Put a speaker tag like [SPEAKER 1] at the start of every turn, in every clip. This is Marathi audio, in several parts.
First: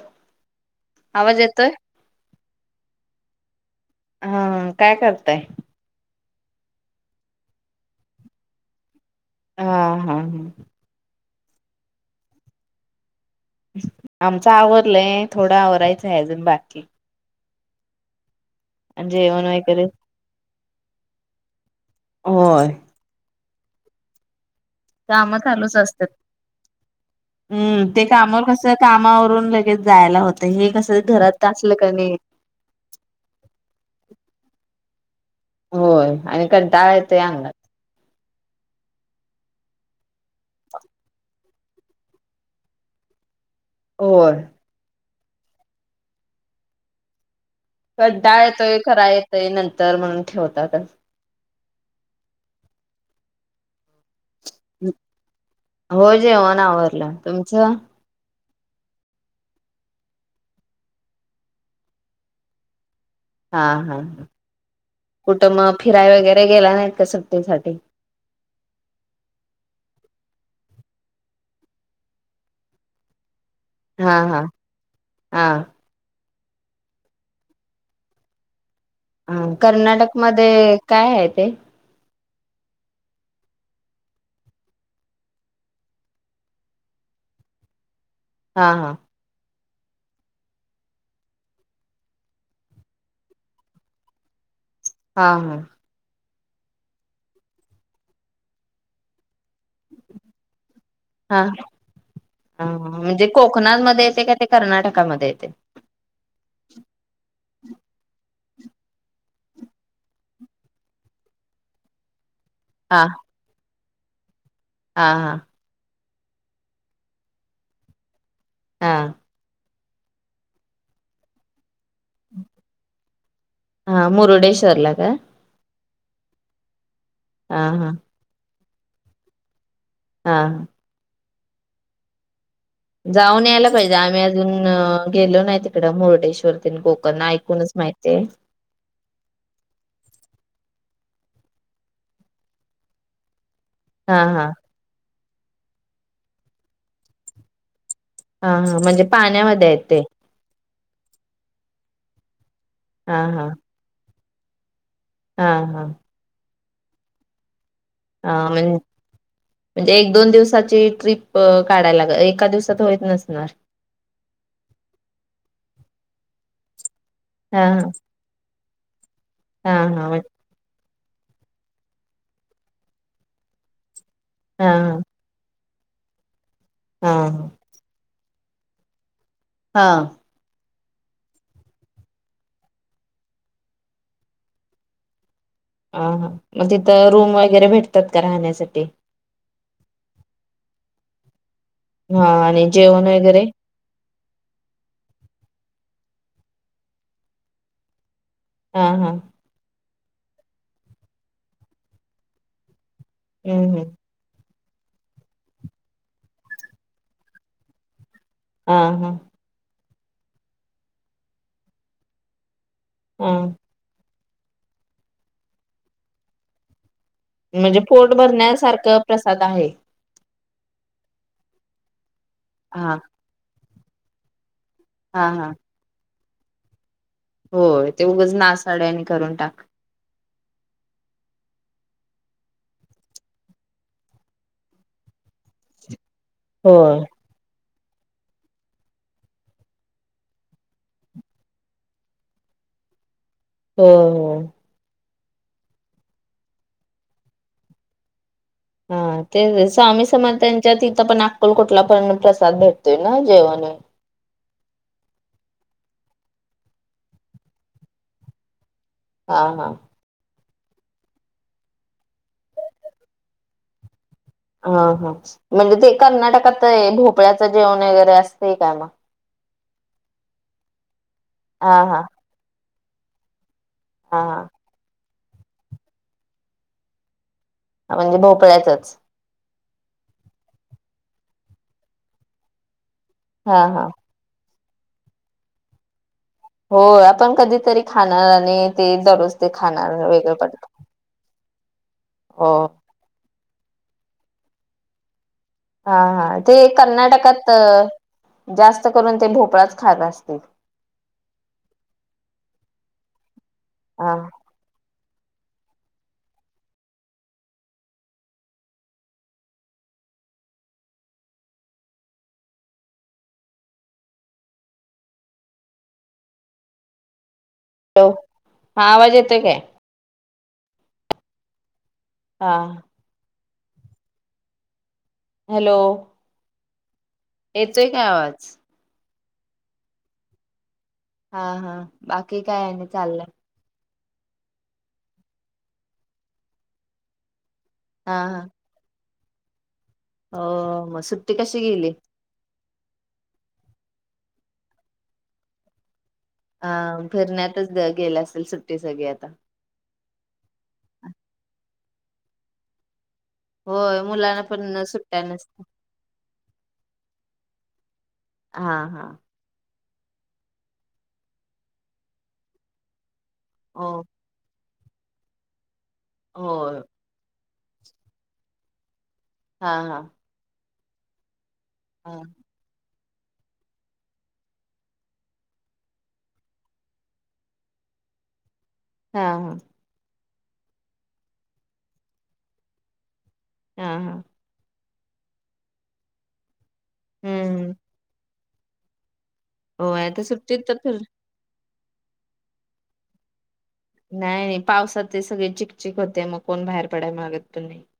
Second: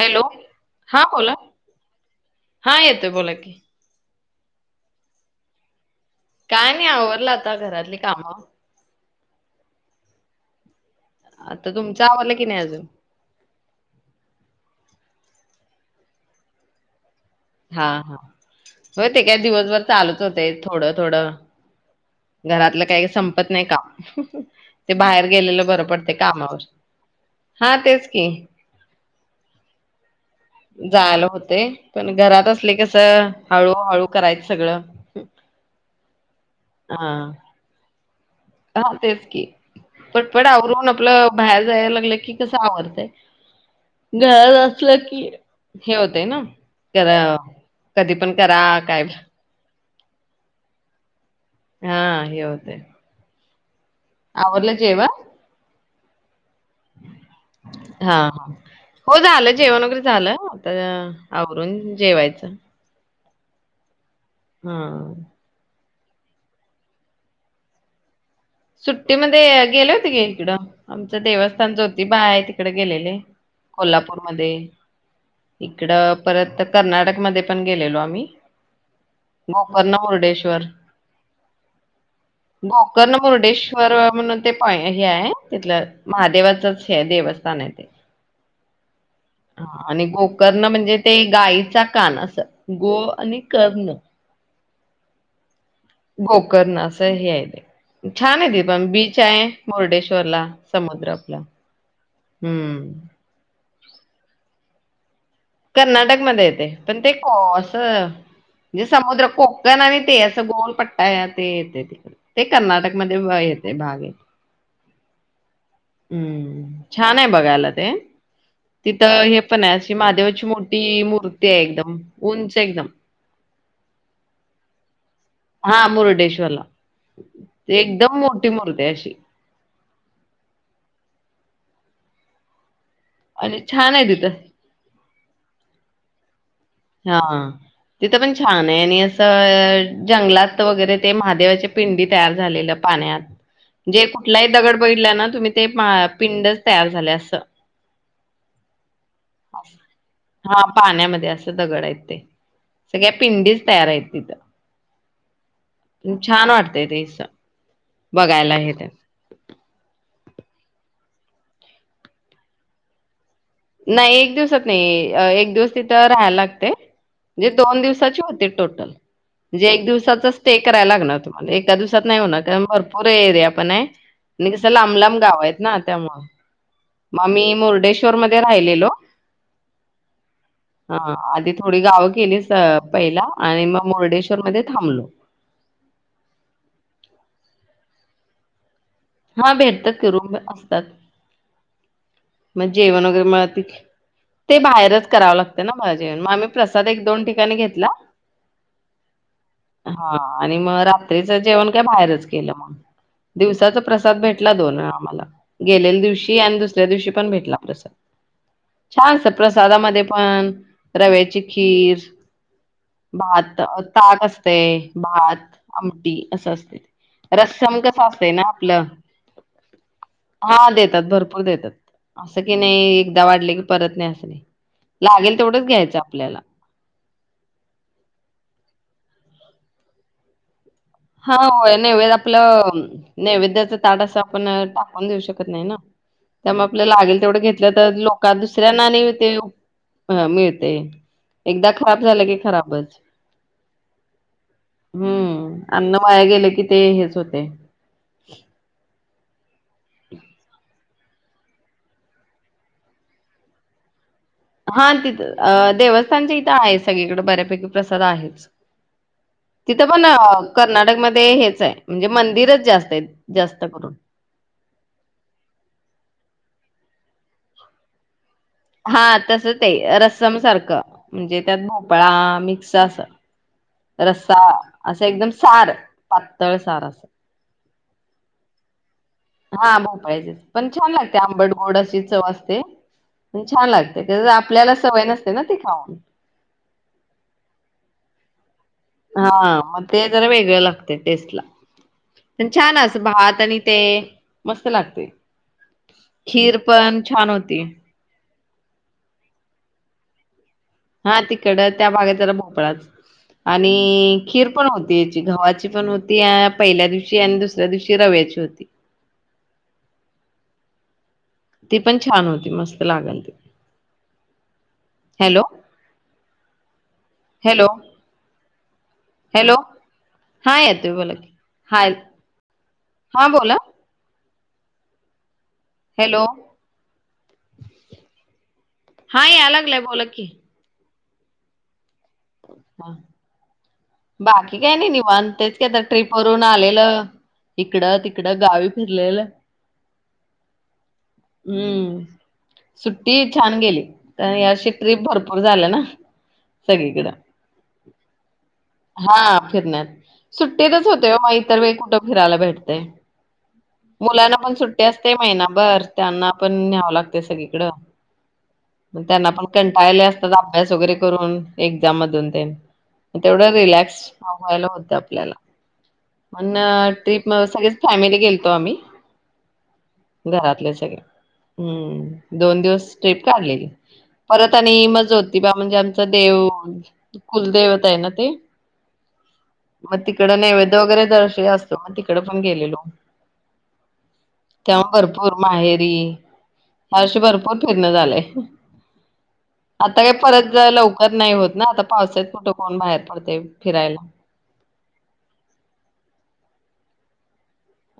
[SPEAKER 1] हॅलो, हा बोला.
[SPEAKER 2] आवाज येतोय?
[SPEAKER 1] हा येतोय बोला की
[SPEAKER 2] हा -काय करताय?
[SPEAKER 1] काय नाही आवरल आता घरातली कामं
[SPEAKER 2] हा, हा, हा
[SPEAKER 1] आता तुमचा आवरल कि नाही आजून?
[SPEAKER 2] आमचं आवरलंय थोडं आवरायचं आहे अजून बाकी
[SPEAKER 1] हा, हा व्हय ते काय
[SPEAKER 2] जेवण
[SPEAKER 1] दिवसभर
[SPEAKER 2] वगैरे
[SPEAKER 1] चालूच होतय थोडं थोडं
[SPEAKER 2] होय.
[SPEAKER 1] घरातलं काही संप पत नाही का?
[SPEAKER 2] काम कालूच असत्यात
[SPEAKER 1] हा
[SPEAKER 2] हम्म ते
[SPEAKER 1] तेच की
[SPEAKER 2] कामावर कस काम आवू कोन लगेच जायला होत.
[SPEAKER 1] जायला होतय पण घरात असले कसं हळूहळू करायच सगळं
[SPEAKER 2] होय आणि कंटाळा येतोय
[SPEAKER 1] हा.
[SPEAKER 2] अंगात
[SPEAKER 1] हा तेच की पटपट आवरून आपलं बाहेर जायला लागलं की कसं आवरतय.
[SPEAKER 2] होय.
[SPEAKER 1] घरात असलं की हे होतेय ना, जरा
[SPEAKER 2] कंटाळा येतोय करा येते नंत तर म्हणून ठेवता पण.
[SPEAKER 1] हा हे होतय. आवरल जेव्ह?
[SPEAKER 2] होय जेवण. आवरलं तुमचं?
[SPEAKER 1] होय झालं जेवण वगैरे झालं आता आवरून जेवायचं.
[SPEAKER 2] हा हा.
[SPEAKER 1] हा.
[SPEAKER 2] कुठं मग फिराय वगैरे गेला नाहीत का सुट्टतीसाठी?
[SPEAKER 1] सुट्टीमध्ये गेले होते गे इकडं आमचं देवस्थान ज्योतिबा आहे तिकड गेलेले.
[SPEAKER 2] हा हा
[SPEAKER 1] कोल्हापूरमध्ये
[SPEAKER 2] हा
[SPEAKER 1] इकडं परत कर्नाटकमध्ये पण गेलेलो आम्ही.
[SPEAKER 2] हा
[SPEAKER 1] गोकर्ण
[SPEAKER 2] कर्नाटक मध्ये
[SPEAKER 1] मुर्डेश्वर
[SPEAKER 2] काय आहे ते?
[SPEAKER 1] गोर्कण मुर्डेश्वर म्हणून ते प हे आहे तिथलं महादेवाचच हे देवस्थान आहे ते.
[SPEAKER 2] हा हा.
[SPEAKER 1] हा आणि गोर्कण म्हणजे ते गाईचा कान असं गो आणि कर्ण
[SPEAKER 2] हा हा.
[SPEAKER 1] गोकर्ण असं हे आहे ते छान आहे ति पबीच आहे मुर्डेश्वरला. समुद्र आपला
[SPEAKER 2] हा हा
[SPEAKER 1] हम्म.
[SPEAKER 2] म्हणजे कोकणातमध्ये ते काय ते? कर्नाटकामध्ये.
[SPEAKER 1] कर्नाटक मध्ये येते पण ते कॉस म्हणजे समुद्र कोकण आणि ते असं गोलपट्टा ते येते तिकडे. ते कर्नाटकमध्ये व्हायत ते भागे
[SPEAKER 2] आ हा.
[SPEAKER 1] हम्म छान आहे बघायला ते.
[SPEAKER 2] हा
[SPEAKER 1] तिथं हे पण हाय. [unintelligible] महादेवाची मोठी मूर्ती आहे एकदम उंच एकदम.
[SPEAKER 2] हा मुरुडेश्वरला का
[SPEAKER 1] हा मुरडेश्वरला
[SPEAKER 2] हा
[SPEAKER 1] ते
[SPEAKER 2] हा
[SPEAKER 1] एकदम मो ठी मुर्ती आहे अशी
[SPEAKER 2] हा जाऊन
[SPEAKER 1] आणि
[SPEAKER 2] यायला
[SPEAKER 1] छान
[SPEAKER 2] पाहिजे,
[SPEAKER 1] आहे
[SPEAKER 2] आम्ही
[SPEAKER 1] तिथं.
[SPEAKER 2] अजून गेलो नाही तिक कड मुरडेेश्वर
[SPEAKER 1] हा तिथं पण छान आहे आणि असं जंगलात वगैरे ते महादेवाच्या पिंडी तयार झालेलं पाण्यात. जे
[SPEAKER 2] हा हा
[SPEAKER 1] कुठल्याही दगड बगीतल्या ना तुम्ही ते पिंडच तयार झालंय असं
[SPEAKER 2] हा हा, म्हणजे पाण्यामध्ये आहेत ते
[SPEAKER 1] हा पाण्यामध्ये अस दगड आहेत ते. सगळ्या
[SPEAKER 2] हा हा
[SPEAKER 1] पिंडीच तयार आहेत तिथं
[SPEAKER 2] हा हा
[SPEAKER 1] त छान वाटत तय रे अस
[SPEAKER 2] हा म्हण म्हणजे एक दोन दिवसाची ट्रीप काढायला ग एका दिवसात होईत नसणार.
[SPEAKER 1] नाही एक दिवसात नाही एक दिवस तिथं राहायला लागतय म्हजे
[SPEAKER 2] हा
[SPEAKER 1] दोन दिवसाची होते टोटल म्हंजे
[SPEAKER 2] हा
[SPEAKER 1] एक
[SPEAKER 2] हा हा
[SPEAKER 1] दिवसाचा स्टे कर कराय लागणार तुम्हाला एका दिवसात नाही होणार कारण भरपूर एरिया पण आहे. आणि कसं लांब
[SPEAKER 2] हा
[SPEAKER 1] लांब गाव आहेत ना. त्या मुळ
[SPEAKER 2] हा
[SPEAKER 1] म
[SPEAKER 2] हा
[SPEAKER 1] मी मुर्डेश कर मन थ राहिलेलो
[SPEAKER 2] हा
[SPEAKER 1] हा आधी थोडी गावं केलीस पहिला आणि मग मुर्डेश्वरमध्ये थांबलो
[SPEAKER 2] ह हा मग तिथं रूम वगैरे भेटतात का राहण्यासाठी?
[SPEAKER 1] हा भेटतात की रूम पण असतात मग जेवण वगैरे मिळतं की बाहेरच करावं ला ना माझ जे मग आम्ही प्रसाद एक दोन ठिकाणी घेतला
[SPEAKER 2] हा हा
[SPEAKER 1] हा आणि मग रात्रीच जेवण काय बाहेरच केलं मग
[SPEAKER 2] हम्म
[SPEAKER 1] दिवसाचा
[SPEAKER 2] हम्म
[SPEAKER 1] प्रसाद भेट आ ग दिवशी दुवशी पण भेटला तसं
[SPEAKER 2] हा हा
[SPEAKER 1] छान अस प्रसादामध्ये पण रव्याची खीर
[SPEAKER 2] हा
[SPEAKER 1] बता कस ते भात आमटी असं असते
[SPEAKER 2] म्हणजे
[SPEAKER 1] रस्सम कस
[SPEAKER 2] पोट
[SPEAKER 1] असतंय ना आपलं
[SPEAKER 2] भरण्यासारखं प्रसाद आहे.
[SPEAKER 1] हा देतात भरपूर देतात असं की
[SPEAKER 2] हा
[SPEAKER 1] नाही एकदा वाढले की परत नाही असणे
[SPEAKER 2] हा
[SPEAKER 1] लागेल
[SPEAKER 2] हा
[SPEAKER 1] तेवढच घ्यायचं आपल्याला
[SPEAKER 2] होय ते उघंच नासाड्यांनी करून टाक
[SPEAKER 1] हा नैवेद आपलं नैवेद्याच ताड अस आपण टाकून देऊ शकतो नाही त्यामुळेग आपल्याला
[SPEAKER 2] होय
[SPEAKER 1] लागेल तेवढे घेत तर लोक दुसऱ्यांना ते मिळते एकदा खराब झालं की खराबच
[SPEAKER 2] हो हो
[SPEAKER 1] हम अम्न वाया गेले की ते हेच होते
[SPEAKER 2] हा ते स्वामी समजच्याथ आ पण अक्कल कोठला पण प्रसाद भेटतोय ना जेवण
[SPEAKER 1] हा तिथं देवस्थानच्या इथं आहे सगळीकडे बऱ्यापैकी प्रसद आहेतच
[SPEAKER 2] हा हा
[SPEAKER 1] तिथं पण कर्नाटकमध्येध्ये हेच आहे म्हणजे मंदिरच जास्त आहे जास्त करून
[SPEAKER 2] हा हा म्हणजे ते कर्नाटकात आहे भोपळ्याचं जेवण वगैरे अस
[SPEAKER 1] हा तसच ते रसम सारखं म्हणजे त्यात
[SPEAKER 2] हा हा
[SPEAKER 1] भोपळा मिक्स जा स
[SPEAKER 2] हा
[SPEAKER 1] रस्सा असं एकदम सार पातळ सार असं
[SPEAKER 2] म्हणजे भोपळ्यातच
[SPEAKER 1] हा भाऊ पचे पण छान लागते आंबट गोड अशी चव असते म्ह
[SPEAKER 2] हा
[SPEAKER 1] छान
[SPEAKER 2] हा
[SPEAKER 1] लागत आपल्याला सवय नसते ना ते खाऊन.
[SPEAKER 2] हो आपण कधीतरी खाणार आणि ते
[SPEAKER 1] हा
[SPEAKER 2] दररोज ते
[SPEAKER 1] मग
[SPEAKER 2] खाणार
[SPEAKER 1] ते जरा
[SPEAKER 2] वेगळं
[SPEAKER 1] वेगळ
[SPEAKER 2] पडत
[SPEAKER 1] लागते टेस्टला पण
[SPEAKER 2] हो
[SPEAKER 1] छान अस भात आणि ते मस्त लागते.
[SPEAKER 2] हा हा ते
[SPEAKER 1] खीर पण छान
[SPEAKER 2] कर्नाटकात
[SPEAKER 1] होती.
[SPEAKER 2] जास्त करून ते भोपळाच खात असतील.
[SPEAKER 1] हा तिकडं त्या भागेत जरा भोपळाच आणि
[SPEAKER 2] हा
[SPEAKER 1] खीर पण होत. पियची गव्हाची पण होती पहिल्या दिवशी आणि दुसऱ्या दिवशी रव्याची होती. ती पण छान होती मस्त लागल ते, हॅलो. हॅलो
[SPEAKER 2] हा आवाज येतोय काय?
[SPEAKER 1] हा येतोय बोला की. हाय
[SPEAKER 2] हा
[SPEAKER 1] हां बोला
[SPEAKER 2] हॅलो येतोय काय आवाज?
[SPEAKER 1] हा याय लागलाय बोला की.
[SPEAKER 2] हा हा. बाकी काय आहे ना
[SPEAKER 1] हां.
[SPEAKER 2] चाललंय.
[SPEAKER 1] बाकी काय नाही निवांत तेच काय तर ट्रिपवरून आलेला. इकडं
[SPEAKER 2] हा
[SPEAKER 1] तिकडं
[SPEAKER 2] हा
[SPEAKER 1] गावी फिरलेलं.
[SPEAKER 2] हो मग सुट्टी कशी गेली?
[SPEAKER 1] हम्म. सुट्टी छान गेली तर या वर्षी ट्रिप भरपूर झालं ना.
[SPEAKER 2] हा
[SPEAKER 1] सगळीकडं.
[SPEAKER 2] भर
[SPEAKER 1] हा फिरण्यात सुट्टीतच होतं इतर वे कुठ फीरायला भेटतेय.
[SPEAKER 2] होय
[SPEAKER 1] मुलांना पण सुट्टी असते
[SPEAKER 2] सुट्ट्या
[SPEAKER 1] महिना
[SPEAKER 2] नसत
[SPEAKER 1] भर त्यांना पण न्यावं लागते सगळी. इकडं
[SPEAKER 2] हा
[SPEAKER 1] मग
[SPEAKER 2] हा
[SPEAKER 1] त्यांना पण कन टायले असतात अभ्यास वगैरे करून एक ज्यामधून तेन तेवढं
[SPEAKER 2] हो
[SPEAKER 1] रिलॅक्स व्हायला होत. तपल्याला
[SPEAKER 2] हो
[SPEAKER 1] म्हणनं ट्रीप म सग फॅमिली गेलतो आम्ही
[SPEAKER 2] हा हा.
[SPEAKER 1] [unintelligible]
[SPEAKER 2] हा
[SPEAKER 1] हम्म दोन दिवस स्ट्रीप काढलेली परत आणि मजा होती बा म्हणजे आमच देव कुलदेवता आहे ना ते.
[SPEAKER 2] हा हा.
[SPEAKER 1] मग तिकडं नैवेद वगैरे तर असत मग तिकड पण गेलेलो.
[SPEAKER 2] हा हा.
[SPEAKER 1] भरपूर माहेरी हर्षी भरपूर
[SPEAKER 2] हम्म
[SPEAKER 1] फिरण झालंय. आता
[SPEAKER 2] होय
[SPEAKER 1] काय परत
[SPEAKER 2] सुट्टीत
[SPEAKER 1] जाय
[SPEAKER 2] तर फिर
[SPEAKER 1] लवकर नाही होत ना आता पावस कुठं कोण बाहेर पडते. फिरायला.
[SPEAKER 2] नाही नाही. पावसात ते सगळे चिकचिक होते मग कोण बाहेर पडाय मगत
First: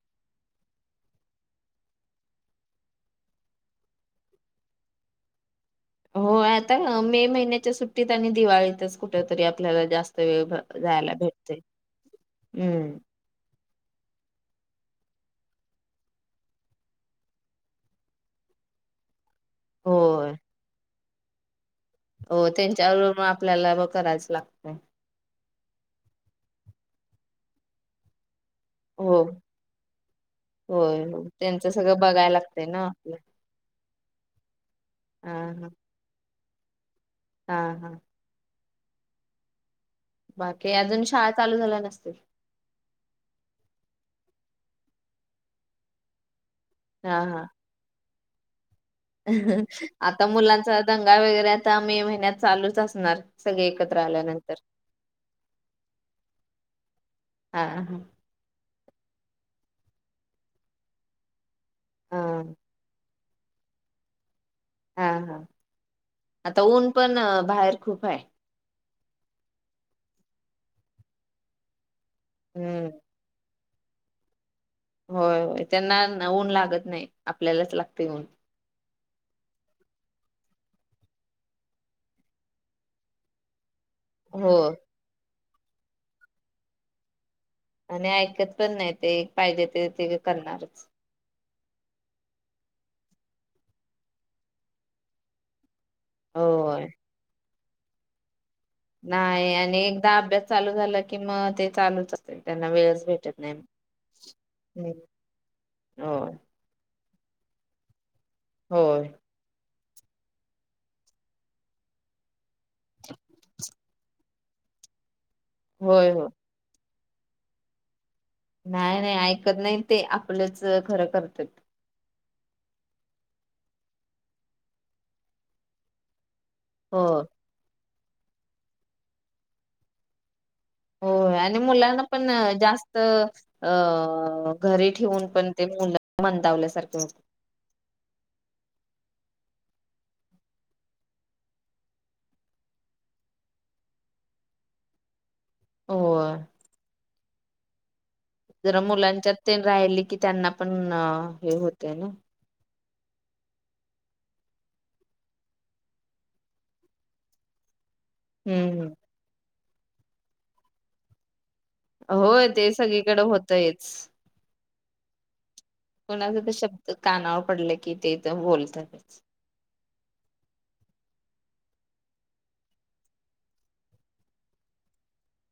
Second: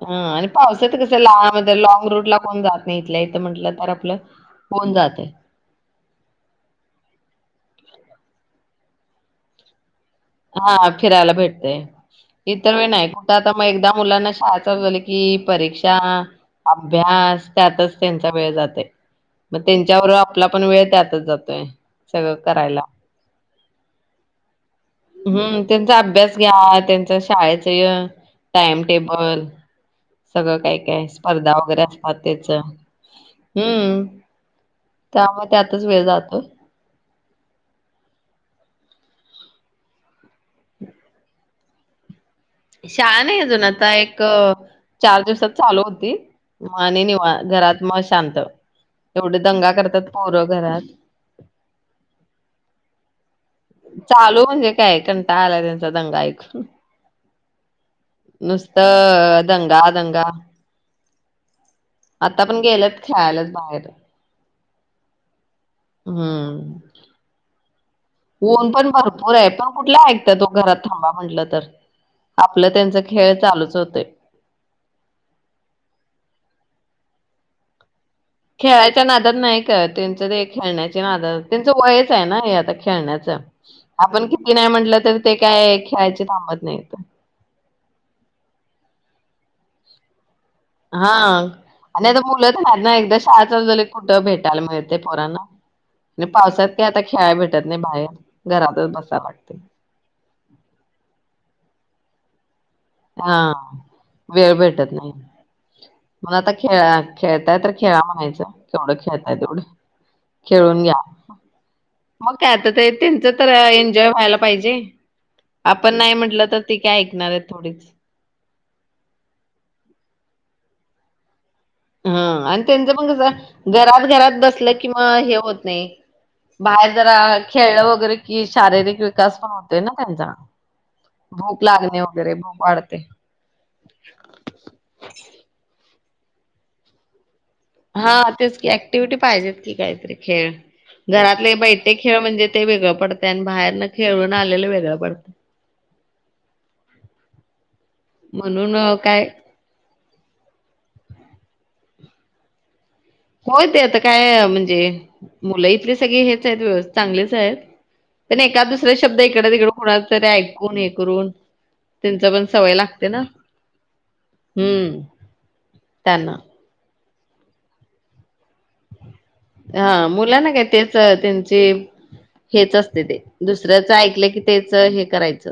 [SPEAKER 1] हा आणि पाऊस आहेेत कस ला म लॉग रूट ला कोण जात नाही इथल्या इथं म्हटलं तर आपलं कोण जात आहे.
[SPEAKER 2] हो आता मे महिन्याच्या सुट्टीत आणि दिवाळीतच कुठ तरी आपल्याला जास्त वेळ भ-
[SPEAKER 1] हा
[SPEAKER 2] जायला
[SPEAKER 1] फिरायला
[SPEAKER 2] भेटते
[SPEAKER 1] भेटतय इतर वेळ
[SPEAKER 2] हम्म
[SPEAKER 1] नाही कुठं आता मग एकदा मुलांना शाळाच झालं की परीक्षा अभ्यास त्यातच त्यांचा वेळ जाते. मग त्यांच्यावर
[SPEAKER 2] होय
[SPEAKER 1] आपला पण वेळ त्यात जात आहे.
[SPEAKER 2] हो त्यांच्यावर आपल्याला करायच लागतय.
[SPEAKER 1] हम्म त्यांचा अभ्यास घ्या त्यांच शाळेच टाइम
[SPEAKER 2] हो
[SPEAKER 1] टेबल सगळं काय
[SPEAKER 2] होय
[SPEAKER 1] काय
[SPEAKER 2] हो
[SPEAKER 1] स्पर्धा
[SPEAKER 2] त्यांच
[SPEAKER 1] वगैरे
[SPEAKER 2] सगळं
[SPEAKER 1] असतात
[SPEAKER 2] बघायला
[SPEAKER 1] त्याच ह्
[SPEAKER 2] लागतय ना आपलं
[SPEAKER 1] हम्म.
[SPEAKER 2] हा
[SPEAKER 1] त्यामुळे
[SPEAKER 2] हा
[SPEAKER 1] त्यातच वेळ जातो.
[SPEAKER 2] हा हा. बाकी अजून शाळा चालू झाल्या नसतील.
[SPEAKER 1] शाळा नाही अजून आता एक चार दिवसात चालू होती. माणे
[SPEAKER 2] हा हा
[SPEAKER 1] नाही घरात मस् शांत. एवढे दंगा करतात
[SPEAKER 2] आता
[SPEAKER 1] पोरं
[SPEAKER 2] मुलांचा
[SPEAKER 1] घरात.
[SPEAKER 2] दंगाल वगैरे आता मे महिन्यात चालूच असणार सगळे एकत्र
[SPEAKER 1] चालू
[SPEAKER 2] आल्यानंतर
[SPEAKER 1] म्हणजे काय कंटाळा आलाय त्यांचा दंगा ऐकून.
[SPEAKER 2] हां हां हां.
[SPEAKER 1] नुसतं दंगा दंगा.
[SPEAKER 2] हा
[SPEAKER 1] आता पण गेल खळालाच बाहेर
[SPEAKER 2] हा हा आता
[SPEAKER 1] हम्म.
[SPEAKER 2] ऊन पण बाहेर खूप आहे
[SPEAKER 1] भपूर आहे पण कुठला ऐकतय तो घरात थांबा म्हंटलं तर आपलं
[SPEAKER 2] हम्म.
[SPEAKER 1] त्यांचा खेळ चालूच पचते
[SPEAKER 2] होय हो त्यांना ऊन लागत नाही आपल्यालाच लागते ऊन
[SPEAKER 1] खेळायच्या नादत नाही का त्यांचं ते खेळण्याची नादत त्यांचं वयच आहे ना हे आता खेळण्याचं आपण
[SPEAKER 2] हो.
[SPEAKER 1] किती नाही म्हटलं तर ते काय खेळायचे थांबत नाही
[SPEAKER 2] आणि ऐकत पण नाही ते पाहिजे ते करणारच
[SPEAKER 1] हा. आणि आता मुलंच आहेत ना एकदा शाळा चाल झा कुठं भेटायला मिळते पोरांना आणि पावसात काय
[SPEAKER 2] होय.
[SPEAKER 1] आता खेळा बेठा ात नाही बाहेर घरातच बसावं
[SPEAKER 2] नाही
[SPEAKER 1] लागतंय.
[SPEAKER 2] आणि एकदा अभ्यास चालू झाला कि मग ते चालूच असते त्यांना वेळच
[SPEAKER 1] हा
[SPEAKER 2] भेटत नाही.
[SPEAKER 1] वेळ भेटत
[SPEAKER 2] हम्म.
[SPEAKER 1] नाही
[SPEAKER 2] होय
[SPEAKER 1] मग आता खेळ खेळताय तर खेळावा मायच केवढं
[SPEAKER 2] होय
[SPEAKER 1] खेळताय तेवढं खेळून घ्या मग आता त्यांच तर एन्जॉय व्हायला पाहिजे आपण
[SPEAKER 2] होय
[SPEAKER 1] नाही
[SPEAKER 2] होय
[SPEAKER 1] म्हटलं तर त काय ऐकणार आहे थोडीच
[SPEAKER 2] नाही नाही ऐकत नाही ते आपलंच खरं करतात
[SPEAKER 1] ह आणि त्यांचं मग कस घरात घरात बसलं किंवा हे होत नाही बाहेर
[SPEAKER 2] हो.
[SPEAKER 1] जरा खेळ वगैरे की शारीरिक विकास पण होते ना त्यांचा
[SPEAKER 2] हो आणि
[SPEAKER 1] भूक लागणे
[SPEAKER 2] मुलांना पण
[SPEAKER 1] वगैरे भूक
[SPEAKER 2] जास्त
[SPEAKER 1] वाढते.
[SPEAKER 2] अ घरी ठेवून पण ते मुला मंदावल्यासारखं
[SPEAKER 1] हा तेच की ऍक्टिव्हटी पाहिजेेत की काहीतरी खेळ घरातले बैठे खेळ म्हणजे ते वेगळं पडत आणि बाहेर न खेळून आलेलं वेगळं पडत
[SPEAKER 2] हो
[SPEAKER 1] म्हणून
[SPEAKER 2] जरा
[SPEAKER 1] अ, काय
[SPEAKER 2] मुलांच्या तेन राहिले किती त्यांना पण हे होतेय ना
[SPEAKER 1] होय ते आता काय म्हणजे मुलं इथले सगळे हेच आहेत व्यवस्थ चांगलेच आहेत प नाही एका
[SPEAKER 2] हम्म
[SPEAKER 1] दुसरे शब्द इकडे तिकड थोड तरी ऐकून हे करून त्यांच पण
[SPEAKER 2] होय ते सगळीकडे होतयच.
[SPEAKER 1] हम
[SPEAKER 2] कोणाचा त शब्द कानावर पडलं की तेथ बोलतातच
[SPEAKER 1] हा मुलाना काय तेच त्यांची हेच असतय ते, दुसऱ्याच ऐकलं की तेच हे करायचं.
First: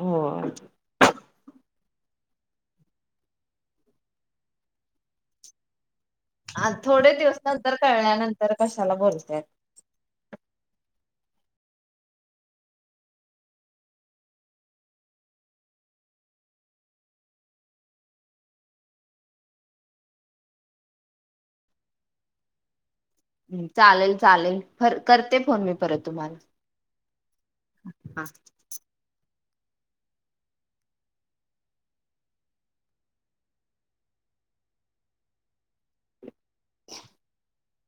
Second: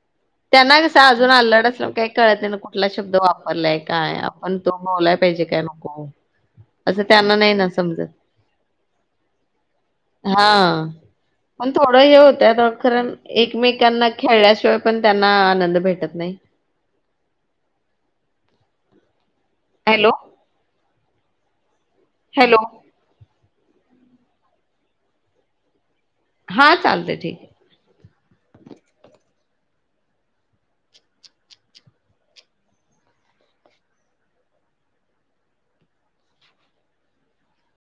[SPEAKER 2] हो.
[SPEAKER 1] त्यांना कस अजून अल्लड अस काही कळते ना कुठला शब्द वापरलाय काय आपण तो बोललाय पाहिजे काय नको
[SPEAKER 2] आ
[SPEAKER 1] असं
[SPEAKER 2] थोडे
[SPEAKER 1] त्यांना
[SPEAKER 2] दिवस
[SPEAKER 1] नाही ना
[SPEAKER 2] नंतर
[SPEAKER 1] समजत
[SPEAKER 2] कळल्यानंतर कशाला बोलत्यात
[SPEAKER 1] हा पण थोडं हे होतय आता खरण एकमेकांना खेळल्याशिवाय पण त्यांना आनंद भेटत नाही हॅलो हॅलो
[SPEAKER 2] हम्म चालेल चालेल फर करते फोन मी परत
[SPEAKER 1] हा चालतय ठीक आहे
[SPEAKER 2] हां [unintelligible]